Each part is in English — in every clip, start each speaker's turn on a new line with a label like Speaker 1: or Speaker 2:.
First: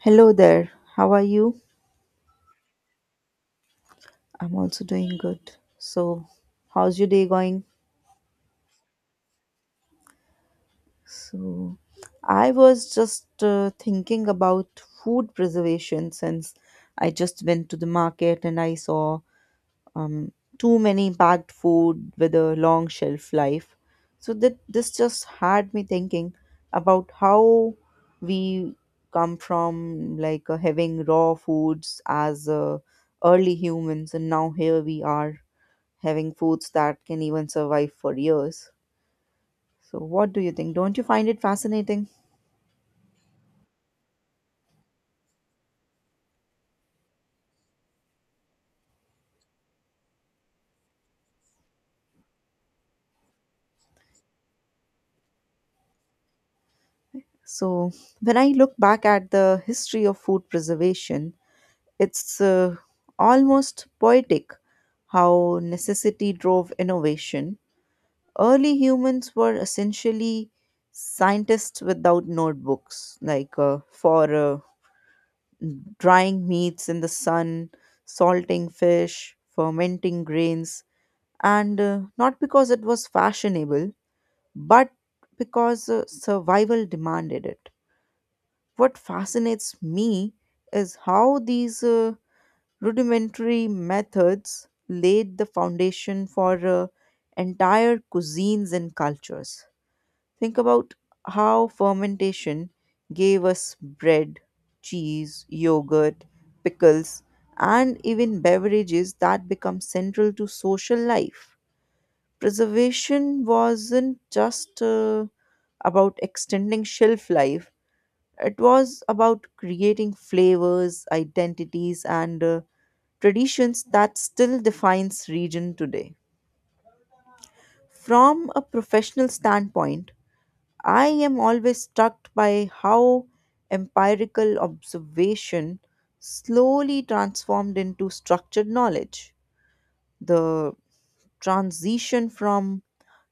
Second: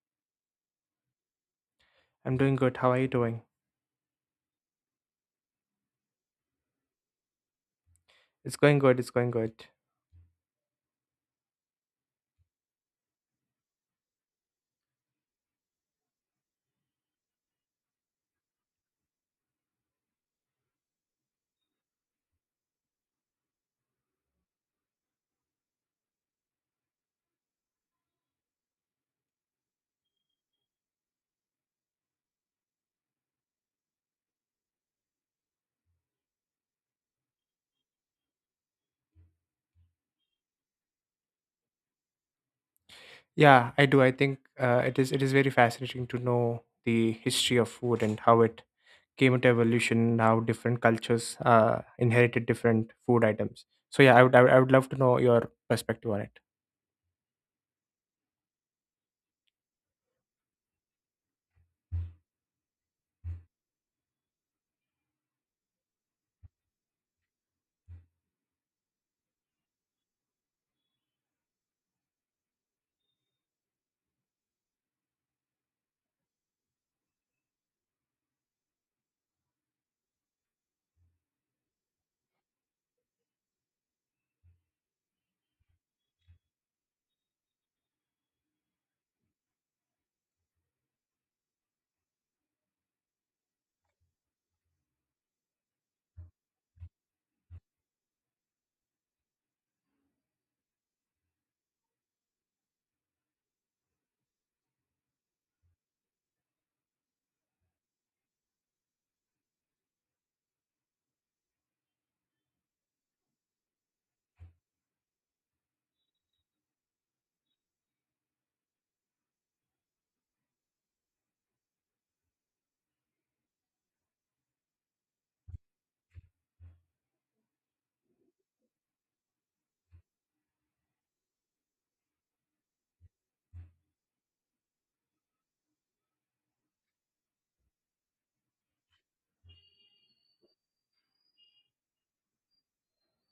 Speaker 1: Hello there. How are you?
Speaker 2: I'm doing good. How are you doing?
Speaker 1: I'm also doing good. So, how's your day going?
Speaker 2: It's going good. It's going good.
Speaker 1: So, I was just thinking about food preservation since I just went to the market and I saw um, too many packed food with a long shelf life. So, that this just had me thinking about how we come from like having raw foods as early humans, and now here we are having foods that can even survive for years. So, what do you think? Don't you find it fascinating?
Speaker 2: Yeah, I do. I think it is. It is very fascinating to know the history of food and how it came into evolution. How different cultures inherited different food items. So yeah, I would love to know your perspective on it.
Speaker 1: So, when I look back at the history of food preservation, it's almost poetic how necessity drove innovation. Early humans were essentially scientists without notebooks, like for drying meats in the sun, salting fish, fermenting grains, and not because it was fashionable, but because survival demanded it. What fascinates me is how these rudimentary methods laid the foundation for entire cuisines and cultures. Think about how fermentation gave us bread, cheese, yogurt, pickles, and even beverages that become central to social life. Preservation wasn't just about extending shelf life. It was about creating flavors, identities, and traditions that still defines region today. From a professional standpoint, I am always struck by how empirical observation slowly transformed into structured knowledge. The transition from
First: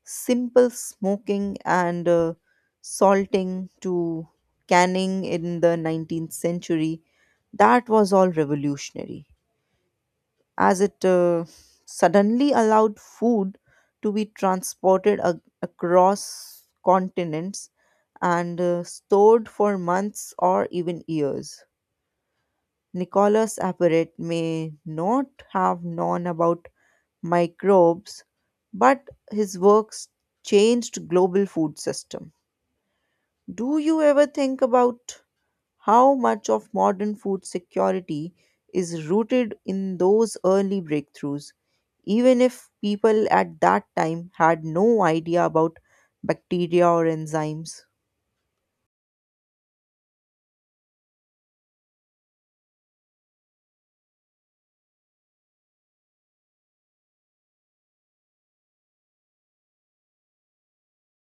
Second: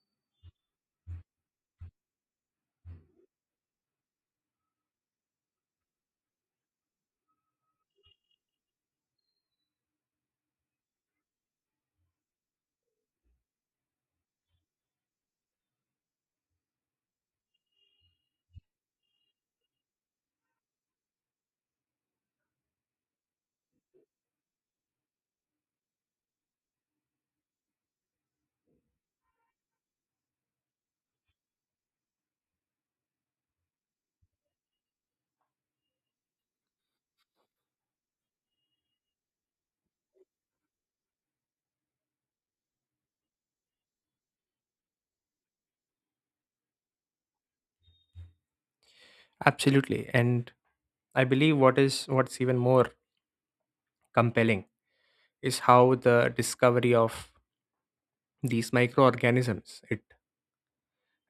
Speaker 1: simple smoking and salting to canning in the 19th century, that was all revolutionary, as it suddenly allowed food to be transported across continents and stored for months or even years. Nicholas Apperet may not have known about microbes, but his works changed global food system. Do you ever think about how much of modern food security is rooted in those early breakthroughs, even if people at that time had no idea about bacteria or enzymes?
Speaker 2: Absolutely. And I believe what's even more compelling is how the discovery of these microorganisms it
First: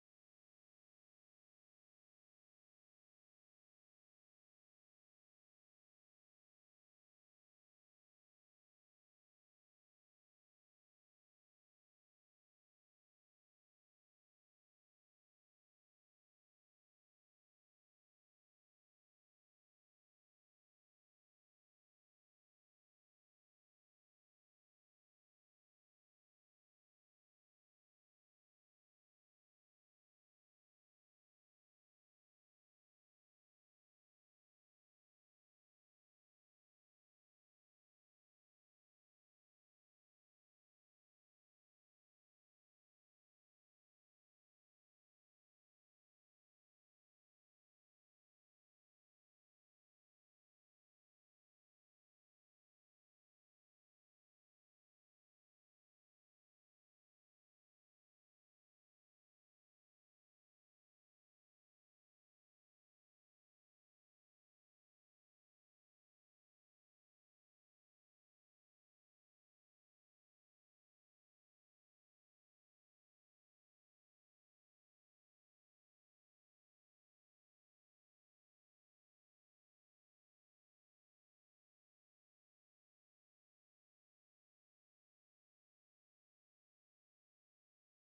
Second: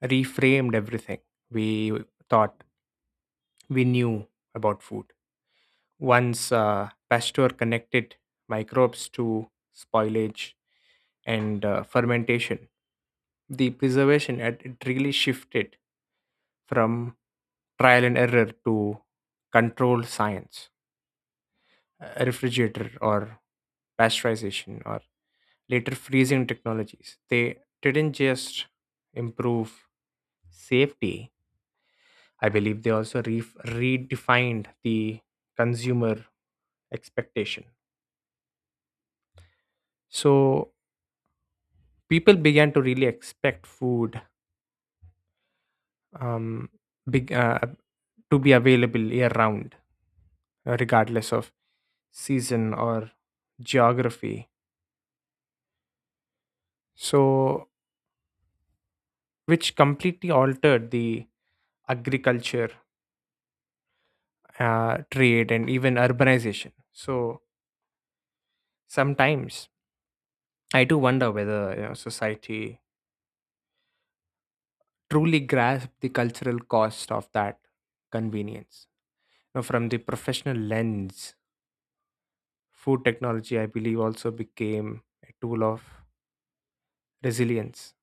Speaker 2: reframed everything we thought we knew about food. Once Pasteur connected microbes to spoilage and fermentation, the preservation had it really shifted from trial and error to controlled science, refrigerator or pasteurization or later freezing technologies. They didn't just improve safety. I believe they also redefined the consumer expectation. So people began to really expect food, um, big, uh, to be available year round, regardless of season or geography. So, which completely altered the agriculture, trade, and even urbanization. So, sometimes I do wonder whether you know, society truly grasped the cultural cost of that convenience. Now, from the professional lens, food technology, I believe, also became a tool of resilience,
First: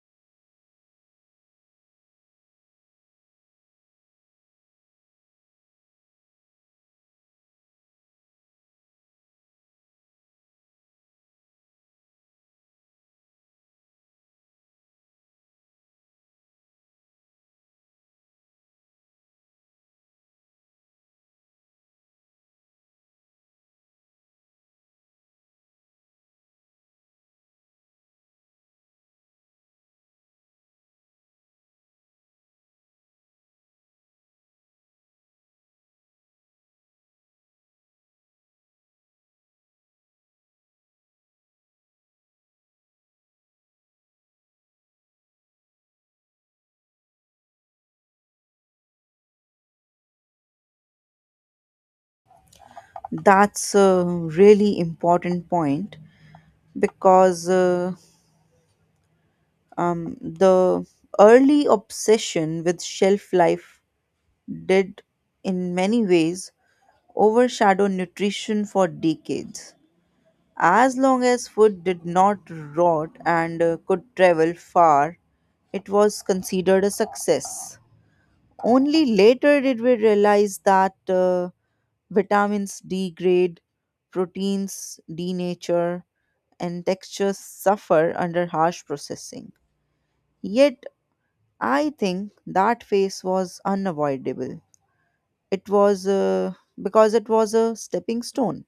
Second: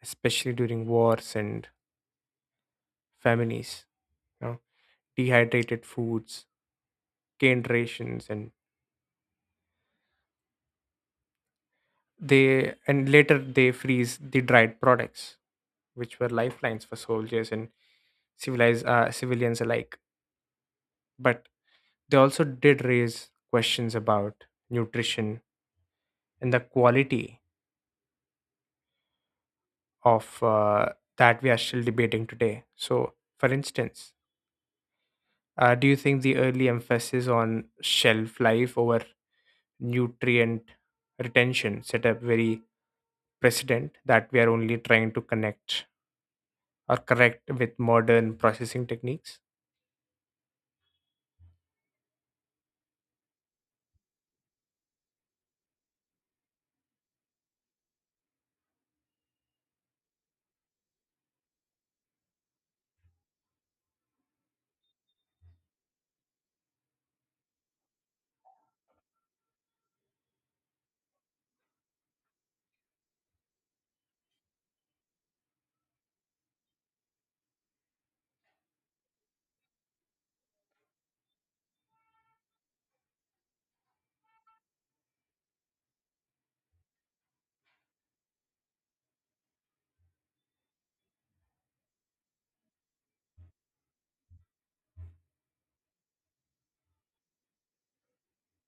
Speaker 2: especially during wars and famines. You know, dehydrated foods, canned rations, and they and later they freeze the dried products, which were lifelines for soldiers and civilized civilians alike. But they also did raise questions about nutrition and the quality of that we are still debating today. So, for instance, do you think the early emphasis on shelf life over nutrient retention set a very precedent that we are only trying to connect or correct with modern processing techniques?
Speaker 1: That's a really important point because the early obsession with shelf life did in many ways overshadow nutrition for decades. As long as food did not rot and could travel far, it was considered a success. Only later did we realize that vitamins degrade, proteins denature, and textures suffer under harsh processing. Yet, I think that phase was unavoidable. It was uh, it was a stepping stone.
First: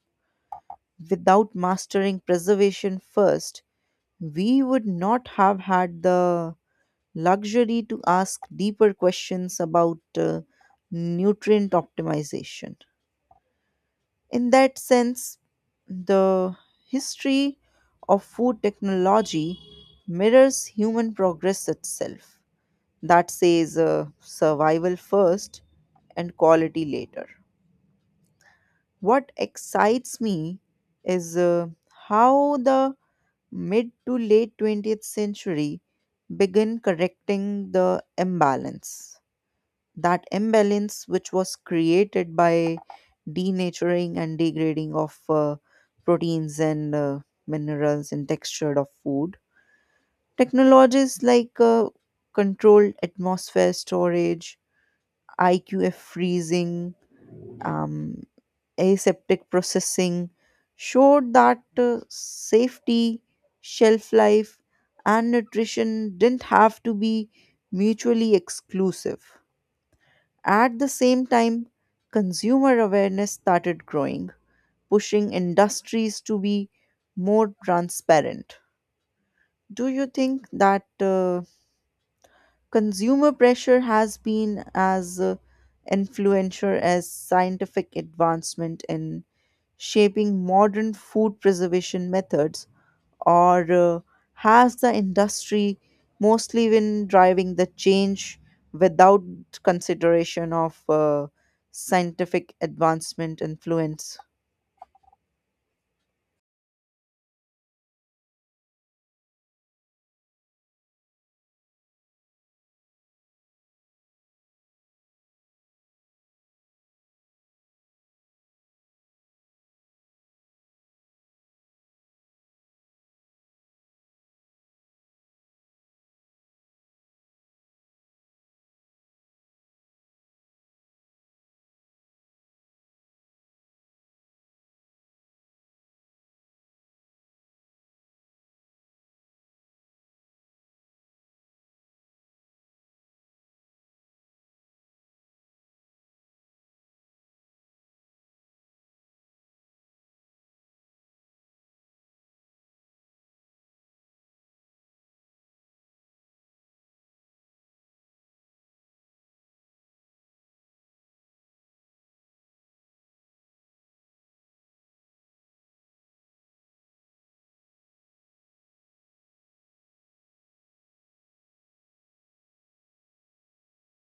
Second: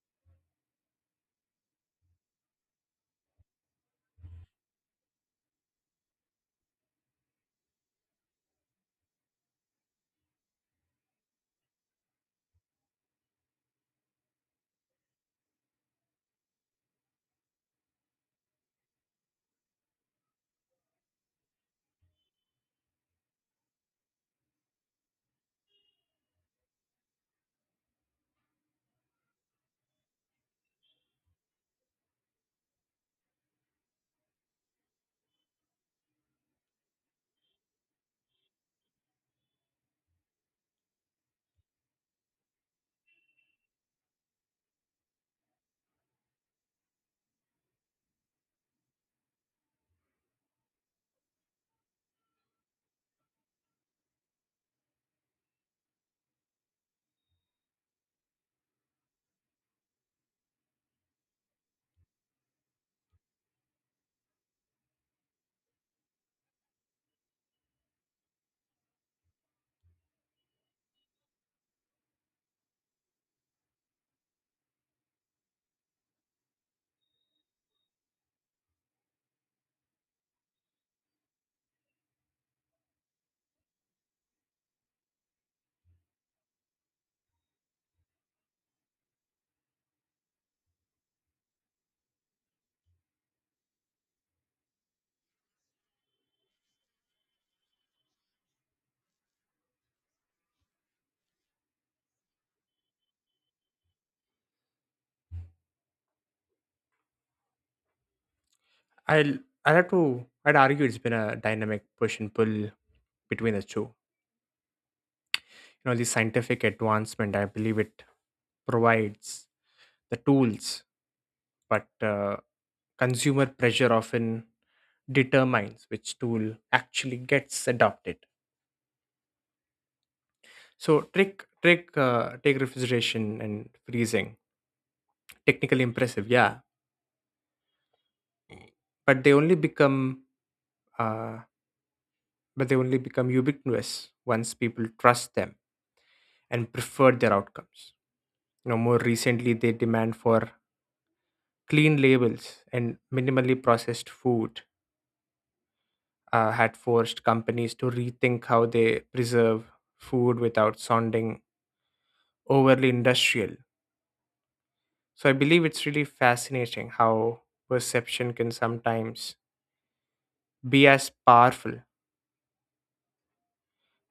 Speaker 1: Without mastering preservation first, we would not have had the luxury to ask deeper questions about nutrient optimization. In that sense, the history of food technology mirrors human progress itself. That says survival first and quality later. What excites me is how the mid to late 20th century began correcting the imbalance. That imbalance, which was created by denaturing and degrading of proteins and minerals and texture of food. Technologies like controlled atmosphere storage, IQF freezing, um aseptic processing showed that safety, shelf life, and nutrition didn't have to be mutually exclusive. At the same time, consumer awareness started growing, pushing industries to be more transparent. Do you think that consumer pressure has been as influential as scientific advancement in shaping modern food preservation methods, or has the industry mostly been driving the change without consideration of scientific advancement influence?
Speaker 2: I'll I'd have to I'd argue it's been a dynamic push and pull between the two. You know, the scientific advancement, I believe it provides the tools, but consumer pressure often determines which tool actually gets adopted. So trick trick take refrigeration and freezing. Technically impressive, yeah. But they only become uh, but they only become ubiquitous once people trust them and prefer their outcomes. You know, more recently they demand for clean labels and minimally processed food had forced companies to rethink how they preserve food without sounding overly industrial. So I believe it's really fascinating how perception can sometimes be as powerful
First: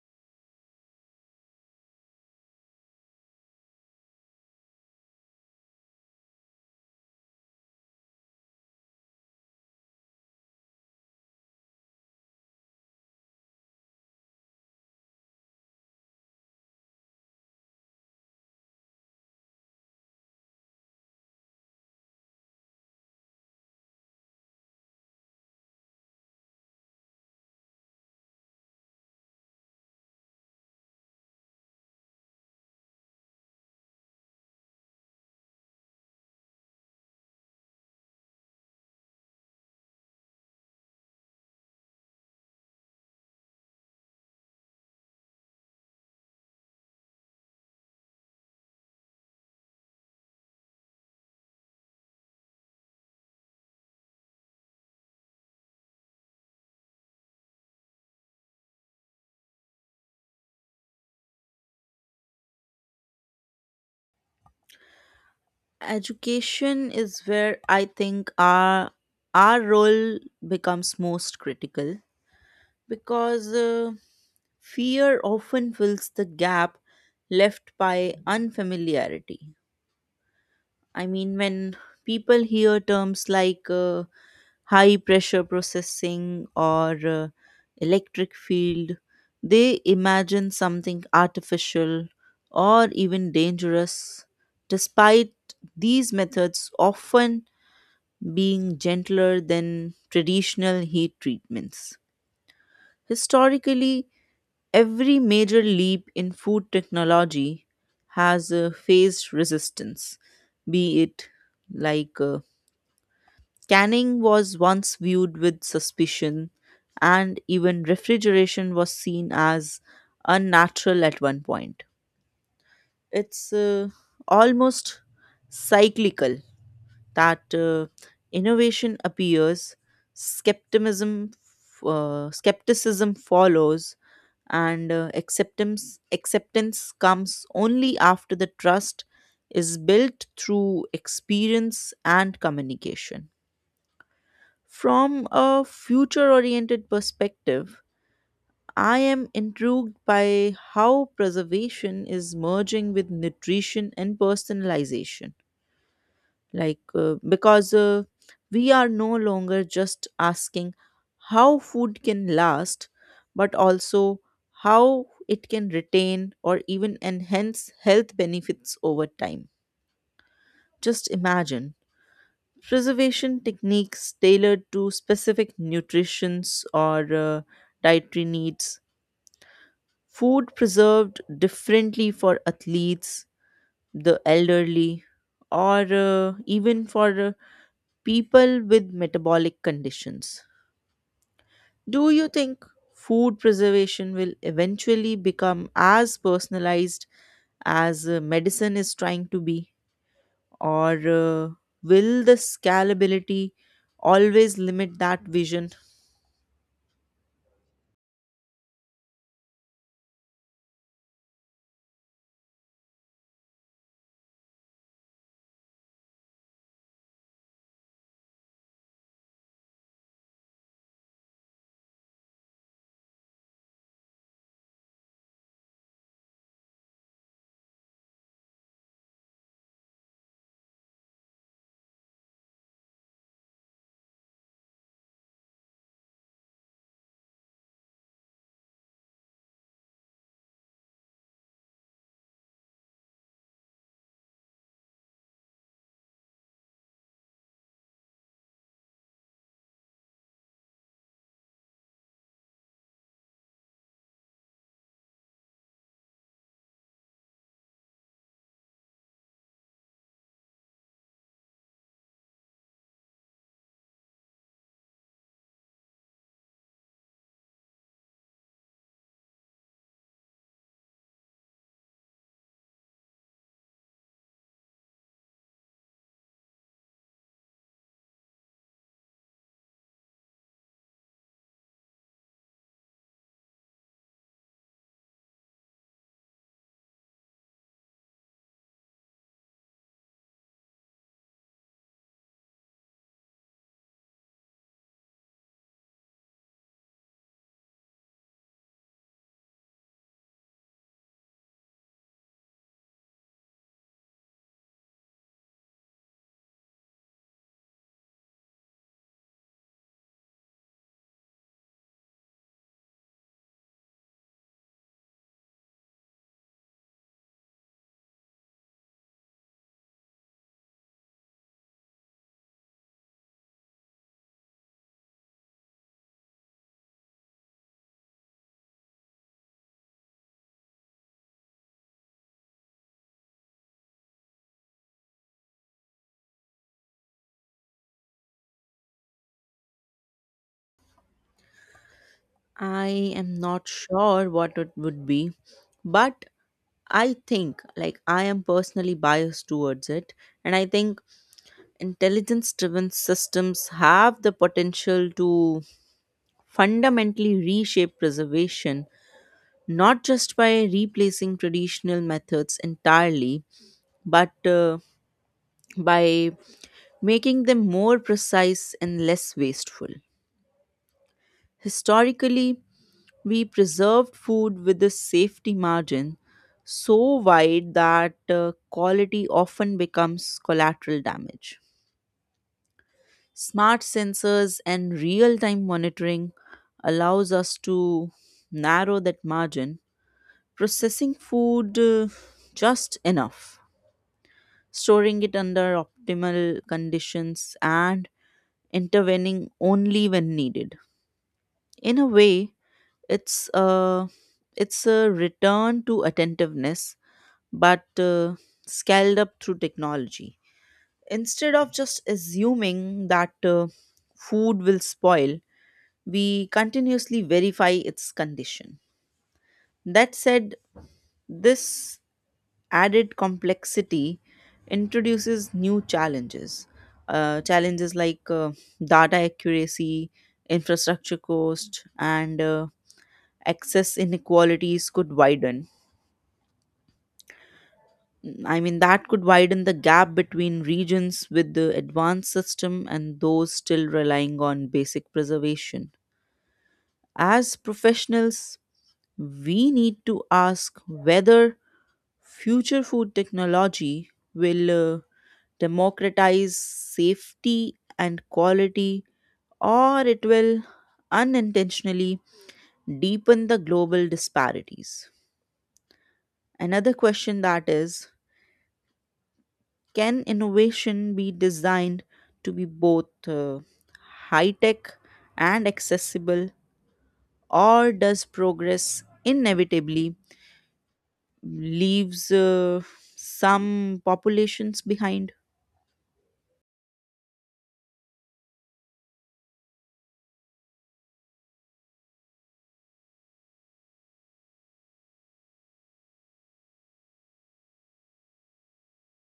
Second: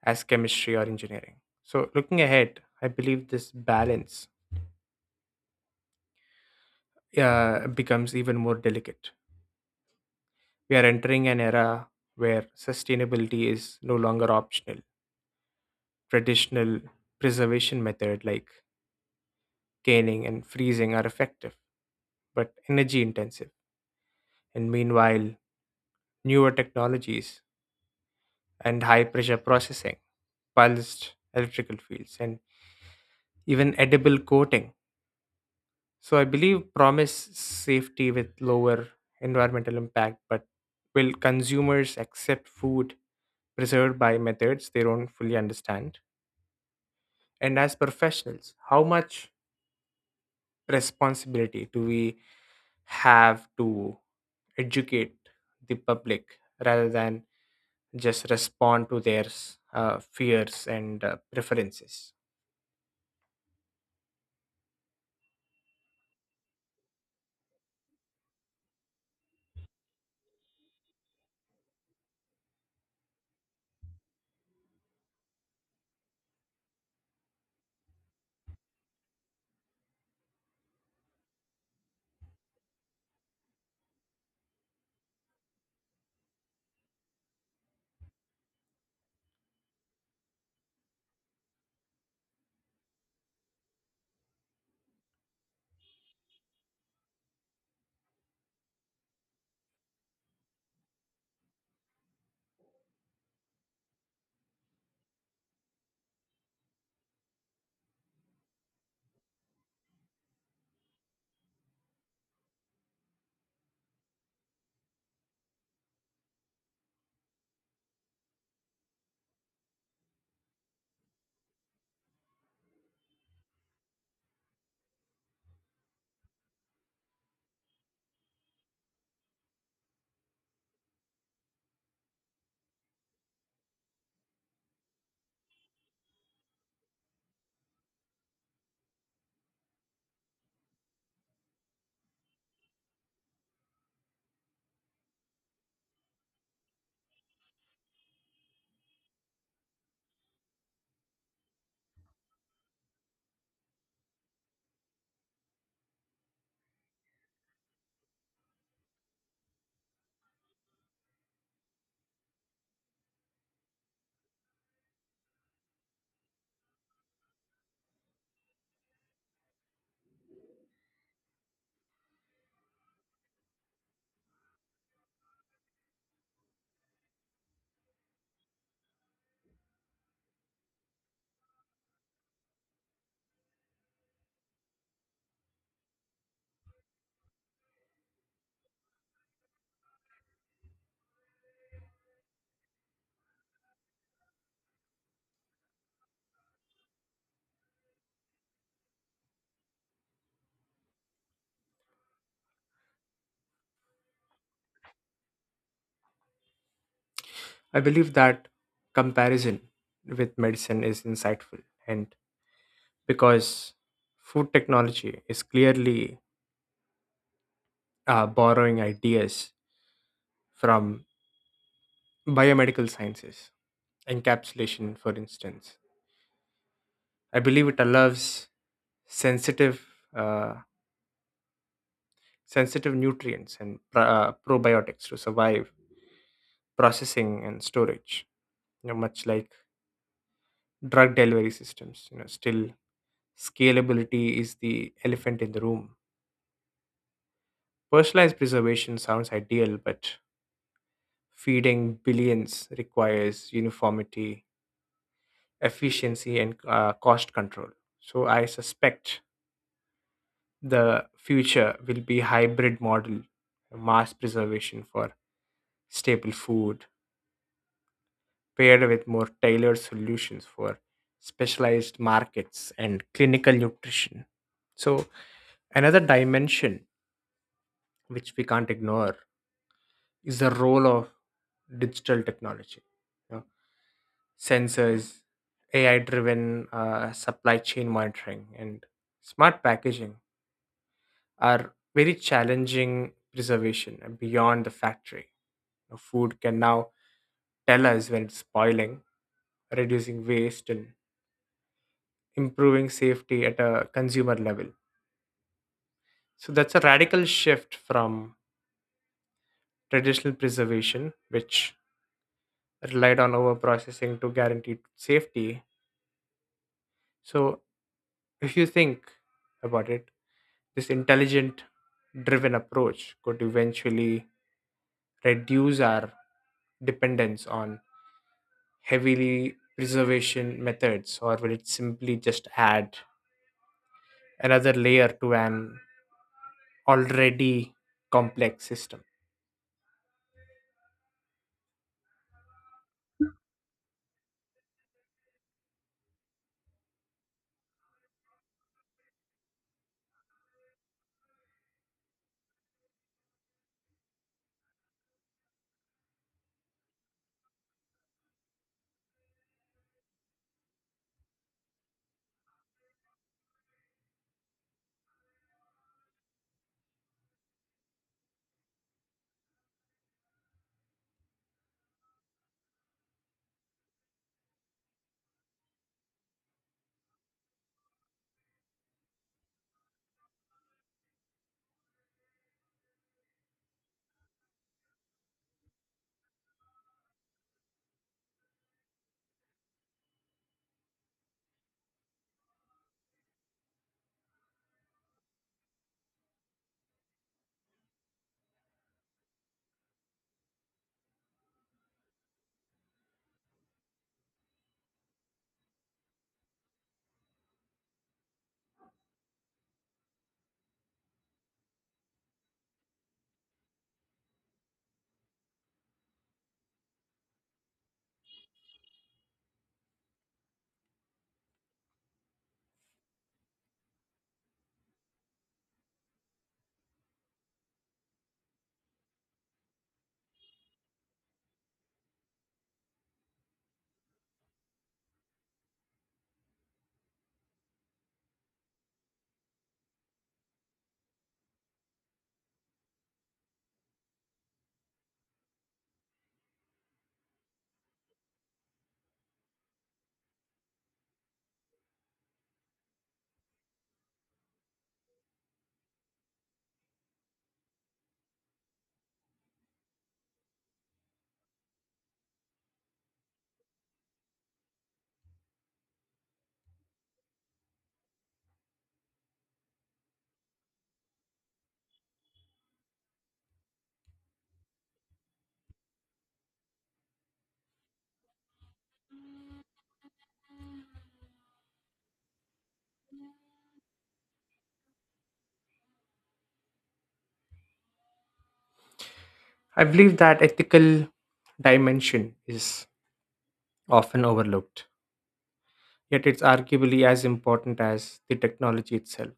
Speaker 2: as chemistry or engineering. So looking ahead, I believe this balance becomes even more delicate. We are entering an era where sustainability is no longer optional. Traditional preservation methods like canning and freezing are effective but energy intensive. And meanwhile, newer technologies and high pressure processing, pulsed electrical fields, and even edible coating. So I believe promise safety with lower environmental impact, but will consumers accept food preserved by methods they don't fully understand? And as professionals, how much responsibility do we have to educate the public rather than just respond to their fears and preferences?
Speaker 1: Education is where I think our role becomes most critical because fear often fills the gap left by unfamiliarity. I mean, when people hear terms like high pressure processing or electric field, they imagine something artificial or even dangerous, despite these methods often being gentler than traditional heat treatments. Historically, every major leap in food technology has faced resistance, be it like canning was once viewed with suspicion, and even refrigeration was seen as unnatural at one point. It's almost cyclical that innovation appears, skepticism, skepticism follows, and acceptance comes only after the trust is built through experience and communication. From a future oriented perspective, I am intrigued by how preservation is merging with nutrition and personalization. Because we are no longer just asking how food can last, but also how it can retain or even enhance health benefits over time. Just imagine preservation techniques tailored to specific nutritions or dietary needs, food preserved differently for athletes, the elderly, or even for people with metabolic conditions. Do you think food preservation will eventually become as personalized as medicine is trying to be, or will the scalability always limit that vision?
Speaker 2: I believe that comparison with medicine is insightful and because food technology is clearly borrowing ideas from biomedical sciences. Encapsulation, for instance, I believe it allows sensitive, uh, sensitive nutrients and probiotics to survive processing and storage. You know, much like drug delivery systems, you know, still scalability is the elephant in the room. Personalized preservation sounds ideal, but feeding billions requires uniformity, efficiency, and cost control. So I suspect the future will be hybrid model, mass preservation for staple food paired with more tailored solutions for specialized markets and clinical nutrition. So another dimension which we can't ignore is the role of digital technology. You know, sensors, AI driven supply chain monitoring and smart packaging are very challenging preservation and beyond the factory. You know, food can now tell us when it's spoiling, reducing waste, and improving safety at a consumer level. So that's a radical shift from traditional preservation, which relied on overprocessing to guarantee safety. So if you think about it, this intelligent driven approach could eventually reduce our dependence on heavily preservation methods, or will it simply just add another layer to an already complex system?
Speaker 1: I am not sure what it would be, but I think, like, I am personally biased towards it. And I think intelligence driven systems have the potential to fundamentally reshape preservation, not just by replacing traditional methods entirely, but by making them more precise and less wasteful. Historically, we preserved food with a safety margin so wide that quality often becomes collateral damage. Smart sensors and real-time monitoring allows us to narrow that margin, processing food just enough, storing it under optimal conditions, and intervening only when needed. In a way, it's a it's a return to attentiveness, but scaled up through technology. Instead of just assuming that food will spoil, we continuously verify its condition. That said, this added complexity introduces new challenges. Challenges like data accuracy, infrastructure cost, and access inequalities could widen I mean, that could widen the gap between regions with the advanced system and those still relying on basic preservation. As professionals, we need to ask whether future food technology will uh, democratize safety and quality, or it will unintentionally deepen the global disparities. Another question that is, can innovation be designed to be both high tech and accessible, or does progress inevitably leaves some populations behind?
Speaker 2: I believe that ethical dimension is often overlooked, yet it's arguably as important as the technology itself.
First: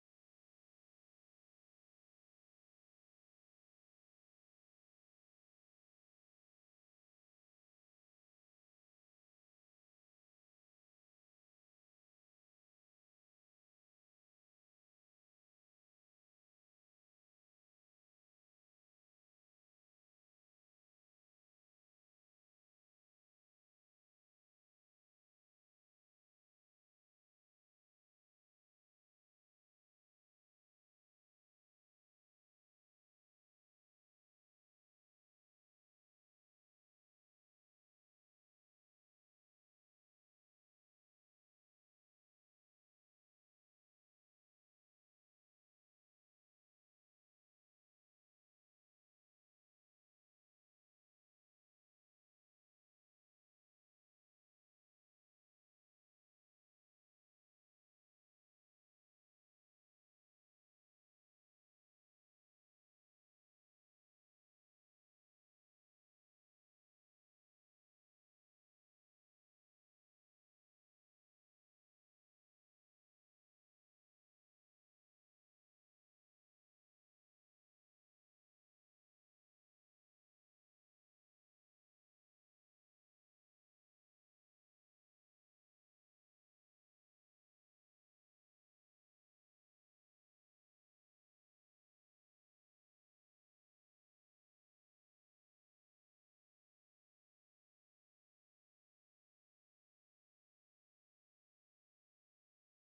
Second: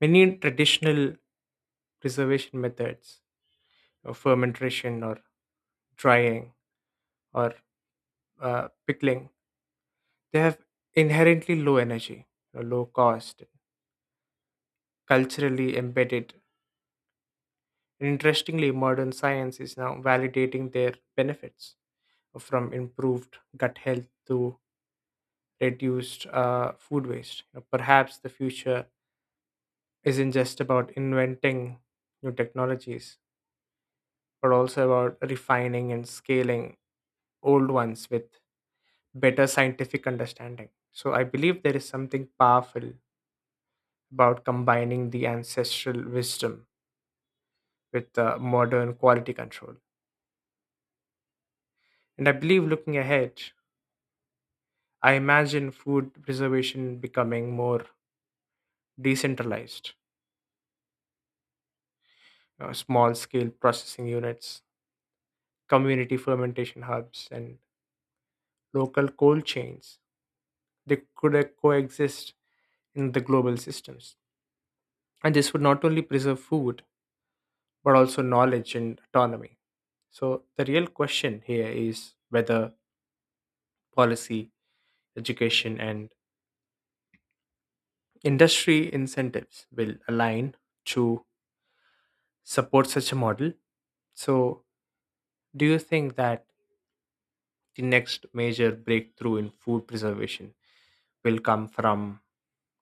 Speaker 2: Many traditional preservation methods, or fermentation or drying or pickling, they have inherently low energy, you know, low cost, culturally embedded. Interestingly, modern science is now validating their benefits from improved gut health to reduced food waste. You know, perhaps the future isn't just about inventing new technologies, but also about refining and scaling old ones with better scientific understanding. So I believe there is something powerful about combining the ancestral wisdom with the modern quality control. And I believe looking ahead, I imagine food preservation becoming more decentralized, small scale processing units, community fermentation hubs, and local cold chains. They could coexist in the global systems. And this would not only preserve food, but also knowledge and autonomy. So, the real question here is whether policy, education, and industry incentives will align to support such a model. So, do you think that the next major breakthrough in food preservation will come from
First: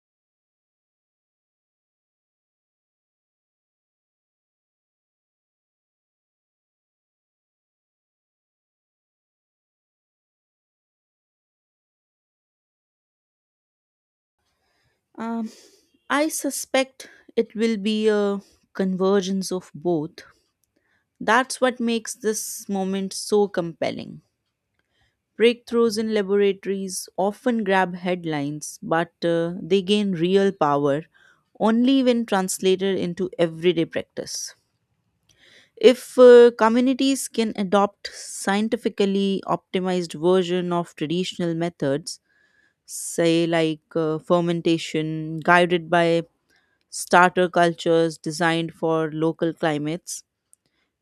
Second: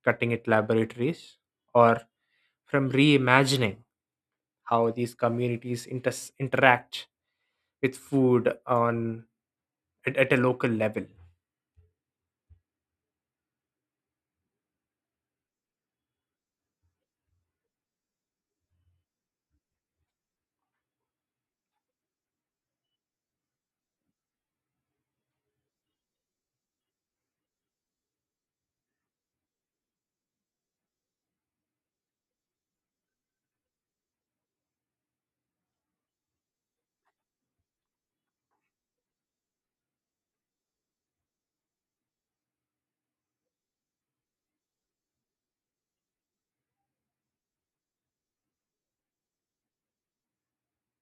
Speaker 2: cutting edge laboratories or from reimagining how these communities interact with food on at a local level?
Speaker 1: Um, I suspect it will be a convergence of both. That's what makes this moment so compelling. Breakthroughs in laboratories often grab headlines, but they gain real power only when translated into everyday practice. If communities can adopt scientifically optimized version of traditional methods, say like fermentation guided by starter cultures designed for local climates,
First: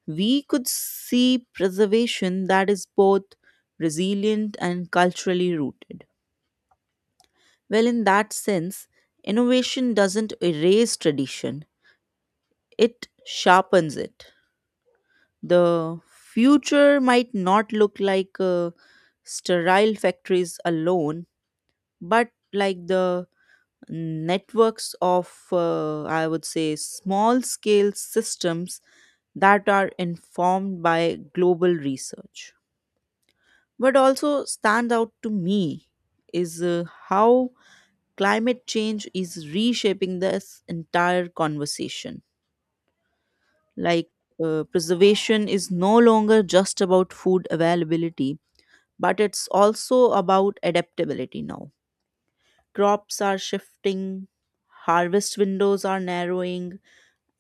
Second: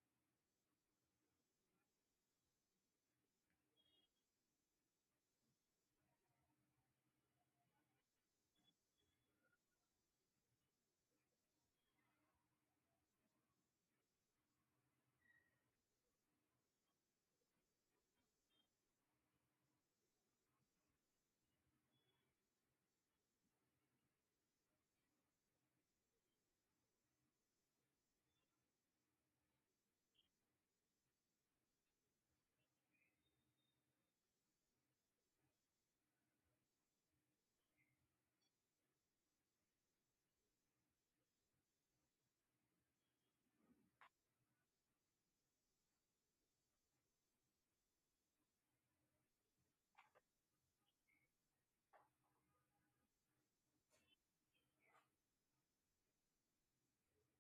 Speaker 1: we could see preservation that is both resilient and culturally rooted. Well, in that sense, innovation doesn't erase tradition, it sharpens it. The future might not look like sterile factories alone, but like the networks of, I would say, small scale systems that are informed by global research. What also stands out to me is how climate change is reshaping this entire conversation. Like, Preservation is no longer just about food availability, but it's also about adaptability now. Crops are shifting, harvest windows are narrowing,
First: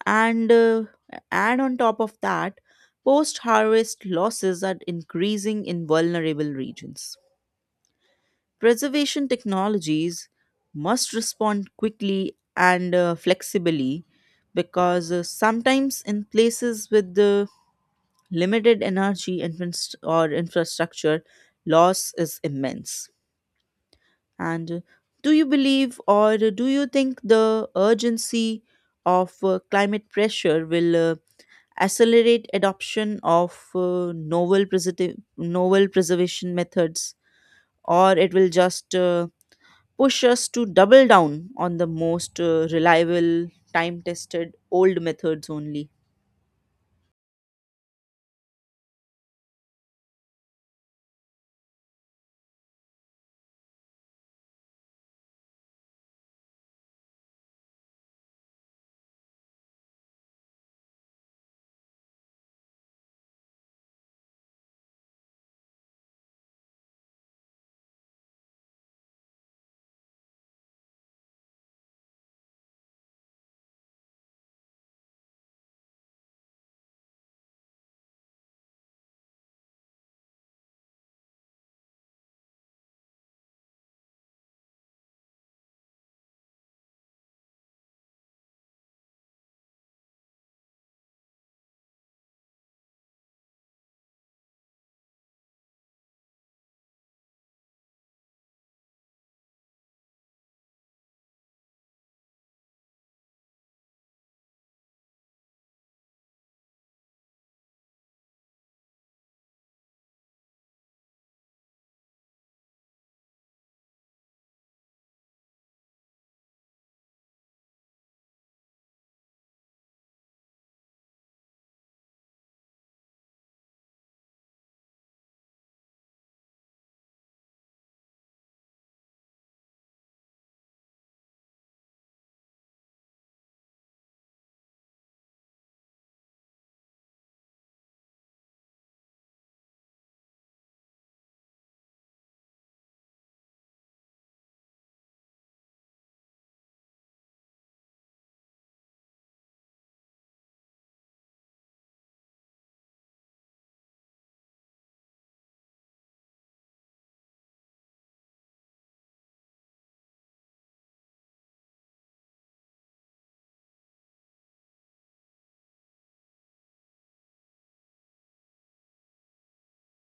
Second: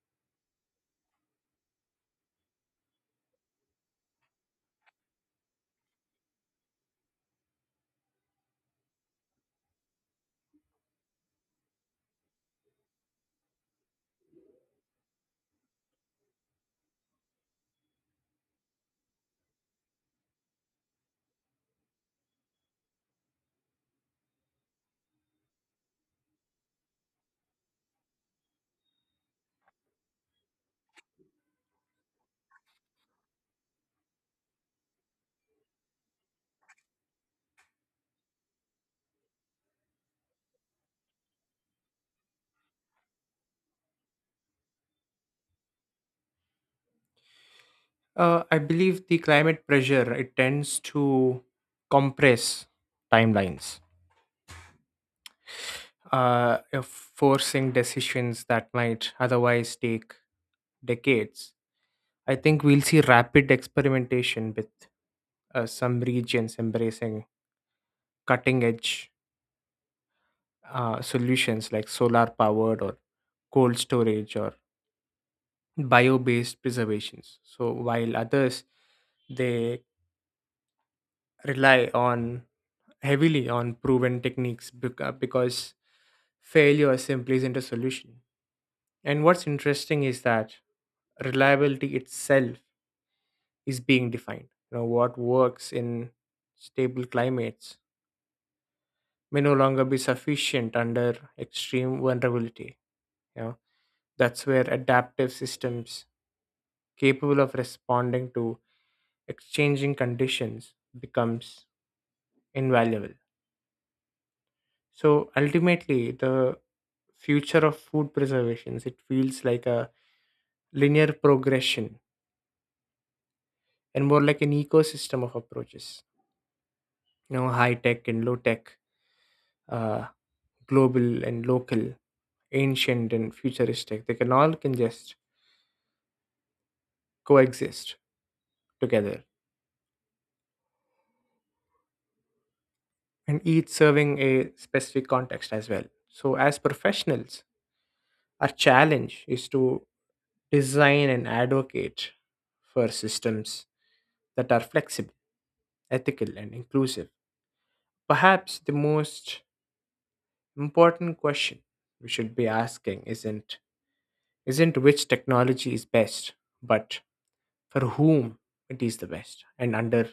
Speaker 1: and on top of that, post harvest losses are increasing in vulnerable regions. Preservation technologies must respond quickly and flexibly because sometimes in places with limited energy and inst- or infrastructure, loss is immense. And do you think the urgency of climate pressure will accelerate adoption of novel preservation methods, or it will just push us to double down on the most reliable, time tested old methods only?
Speaker 2: I believe the climate pressure it tends to compress timelines, forcing decisions that might otherwise take decades. I think we'll see rapid experimentation with some regions embracing cutting edge solutions like solar powered or cold storage or bio based preservations. So, while others they rely on heavily on proven techniques because failure simply isn't a solution. And what's interesting is that reliability itself is being defined. You know, what works in stable climates may no longer be sufficient under extreme vulnerability. You know, that's where adaptive systems capable of responding to exchanging conditions becomes invaluable. So ultimately, the future of food preservation, it feels like a linear progression and more like an ecosystem of approaches. You know, high tech and low tech, uh, global and local, ancient and futuristic. They can all can just coexist together and each serving a specific context as well. So, as professionals, our challenge is to design and advocate for systems that are flexible, ethical, and inclusive. Perhaps the most important question we should be asking isn't which technology is best, but for whom it is the best and under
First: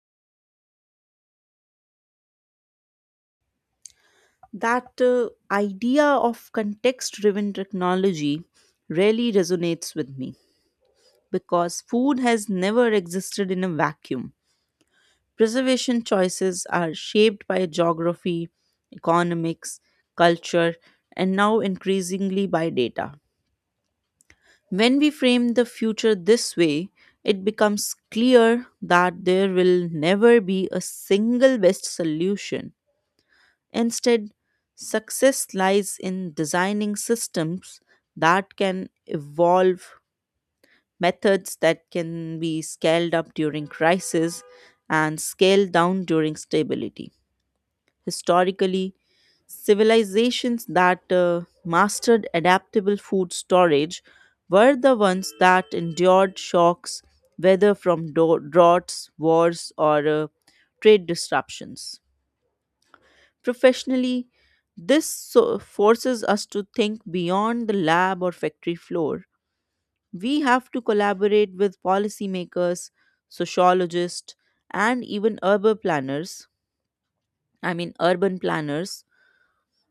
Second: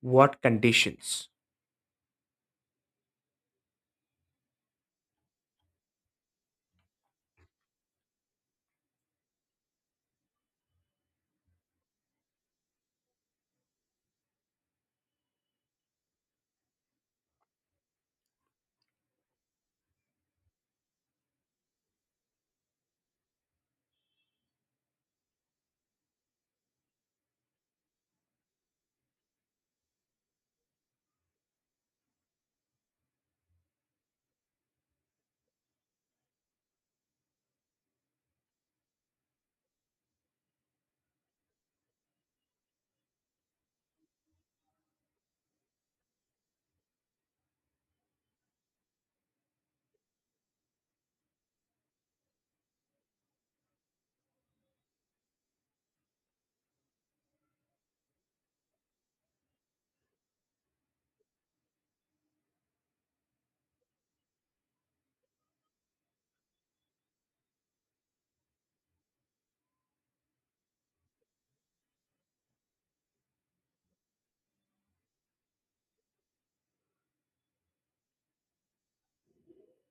Speaker 2: what conditions.
Speaker 1: That idea of context driven technology really resonates with me because food has never existed in a vacuum. Preservation choices are shaped by geography, economics, culture, and now increasingly by data. When we frame the future this way, it becomes clear that there will never be a single best solution. Instead, success lies in designing systems that can evolve, methods that can be scaled up during crisis and scaled down during stability. Historically, civilizations that mastered adaptable food storage were the ones that endured shocks, whether from droughts, wars, or trade disruptions. Professionally, this forces us to think beyond the lab or factory floor. We have to collaborate with policymakers, sociologists, and even urban planners. I mean, urban planners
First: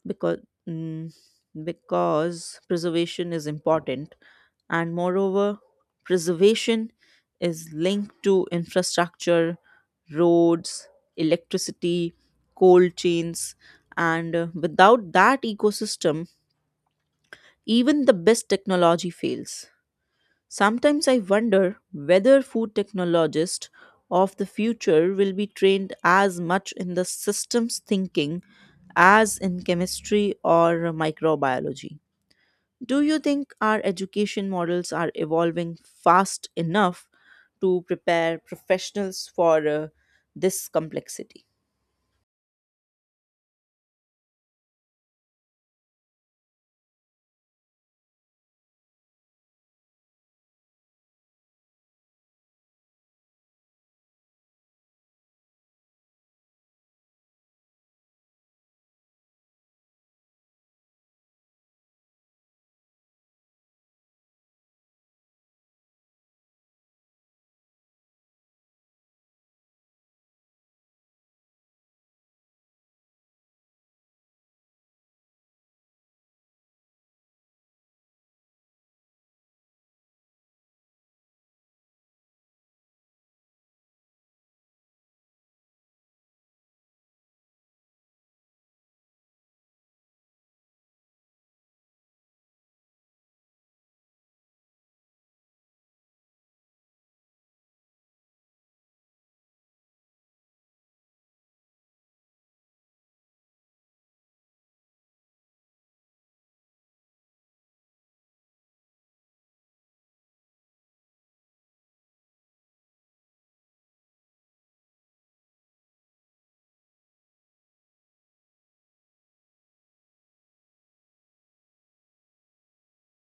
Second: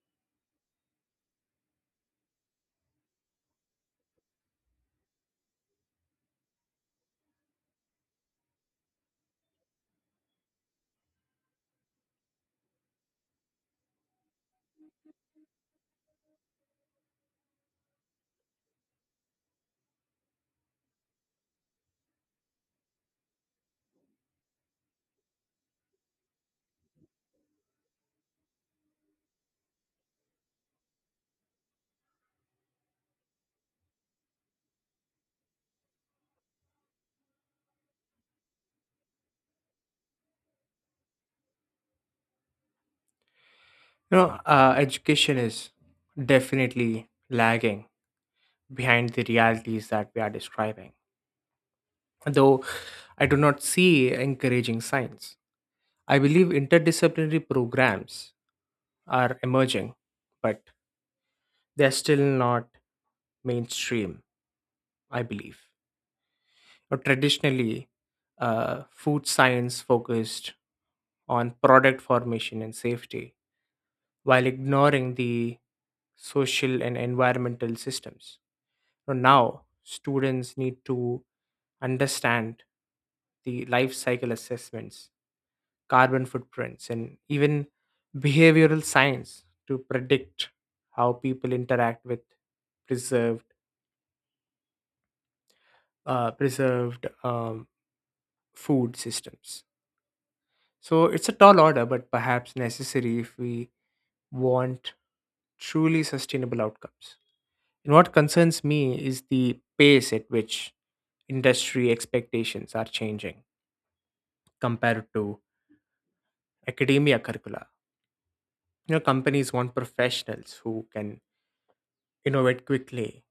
Speaker 1: because mm, preservation is important, and moreover, preservation is linked to infrastructure, roads, electricity, cold chains, and without that ecosystem, even the best technology fails. Sometimes I wonder whether food technologists of the future will be trained as much in the systems thinking as in chemistry or microbiology. Do you think our education models are evolving fast enough to prepare professionals for this complexity?
Speaker 2: You know, education is definitely lagging behind the realities that we are describing, though I do not see encouraging signs. I believe interdisciplinary programs are emerging but they're still not mainstream, I believe. Now, traditionally food science focused on product formation and safety while ignoring the social and environmental systems. So now students need to understand the life cycle assessments, carbon footprints, and even behavioral science to predict how people interact with preserved preserved food systems. So it's a tall order, but perhaps necessary if we want truly sustainable outcomes. And what concerns me is the pace at which industry expectations are changing compared to academia curricula. You know, companies want professionals who can innovate quickly,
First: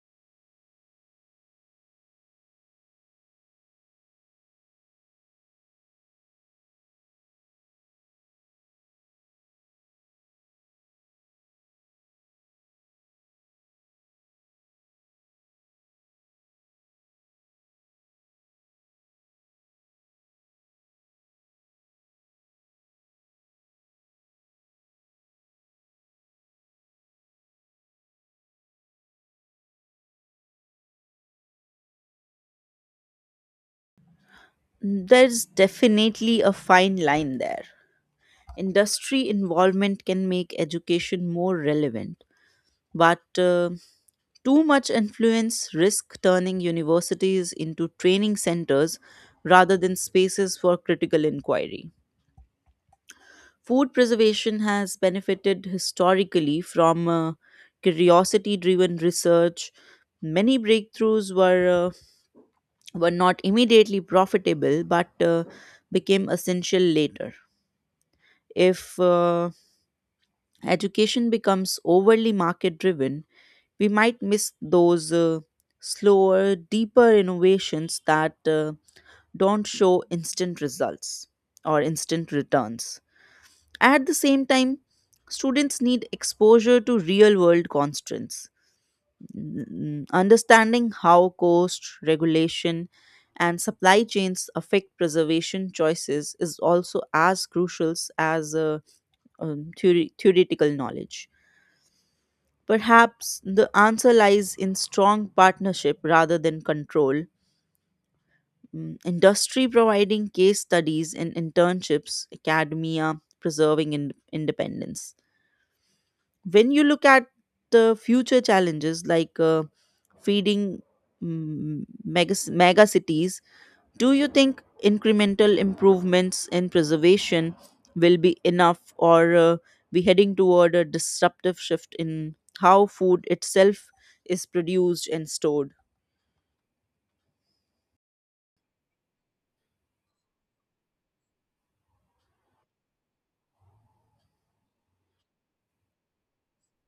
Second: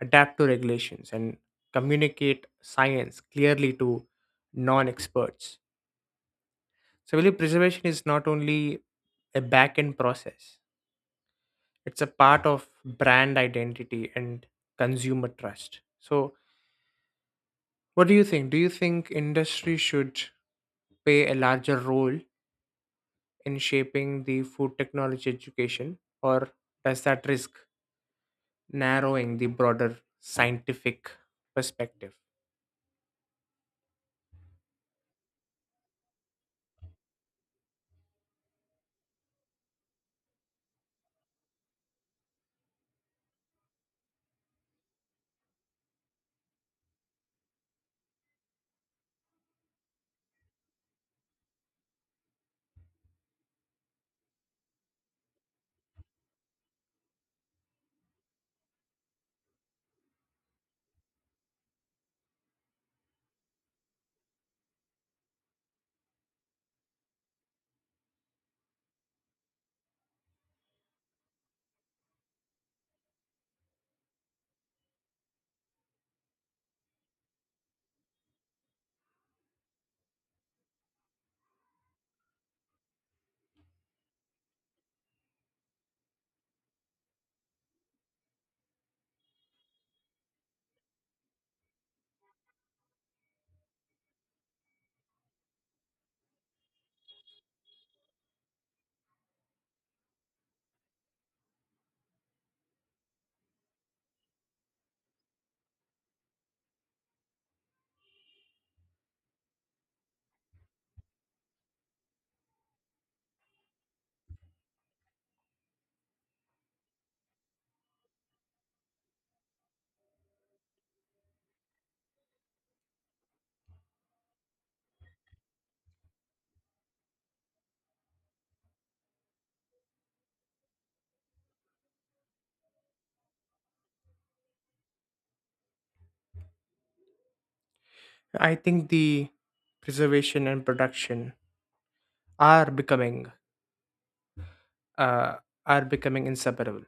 Speaker 2: adapt to regulations, and communicate science clearly to non experts. So, value preservation is not only a back end process, it's a part of brand identity and consumer trust. So, what do you think? Do you think industry should play a larger role in shaping the food technology education, or does that risk narrowing the broader scientific perspective?
Speaker 1: There's definitely a fine line there. Industry involvement can make education more relevant, but too much influence risk turning universities into training centers rather than spaces for critical inquiry. Food preservation has benefited historically from curiosity driven research. Many breakthroughs were not immediately profitable, but became essential later. If education becomes overly market driven, we might miss those slower, deeper innovations that don't show instant results or instant returns. At the same time, students need exposure to real world constraints. Understanding how cost, regulation, and supply chains affect preservation choices is also as crucial as theoretical knowledge. Perhaps the answer lies in strong partnership rather than control. Industry providing case studies and internships, academia preserving independence. When you look at the future challenges like feeding mega cities, do you think incremental improvements in preservation will be enough, or we heading toward a disruptive shift in how food itself is produced and stored?
Speaker 2: I think the preservation and production are becoming uh, inseparable.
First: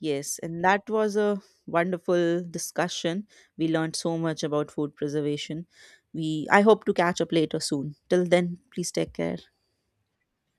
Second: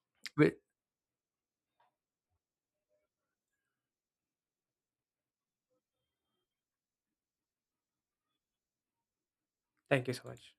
Speaker 1: Yes,
Speaker 2: Wi-
Speaker 1: and that was a wonderful discussion. We learned so much about food preservation. We I hope to catch up later soon. Till then, please take care.
Speaker 2: Thank you so much.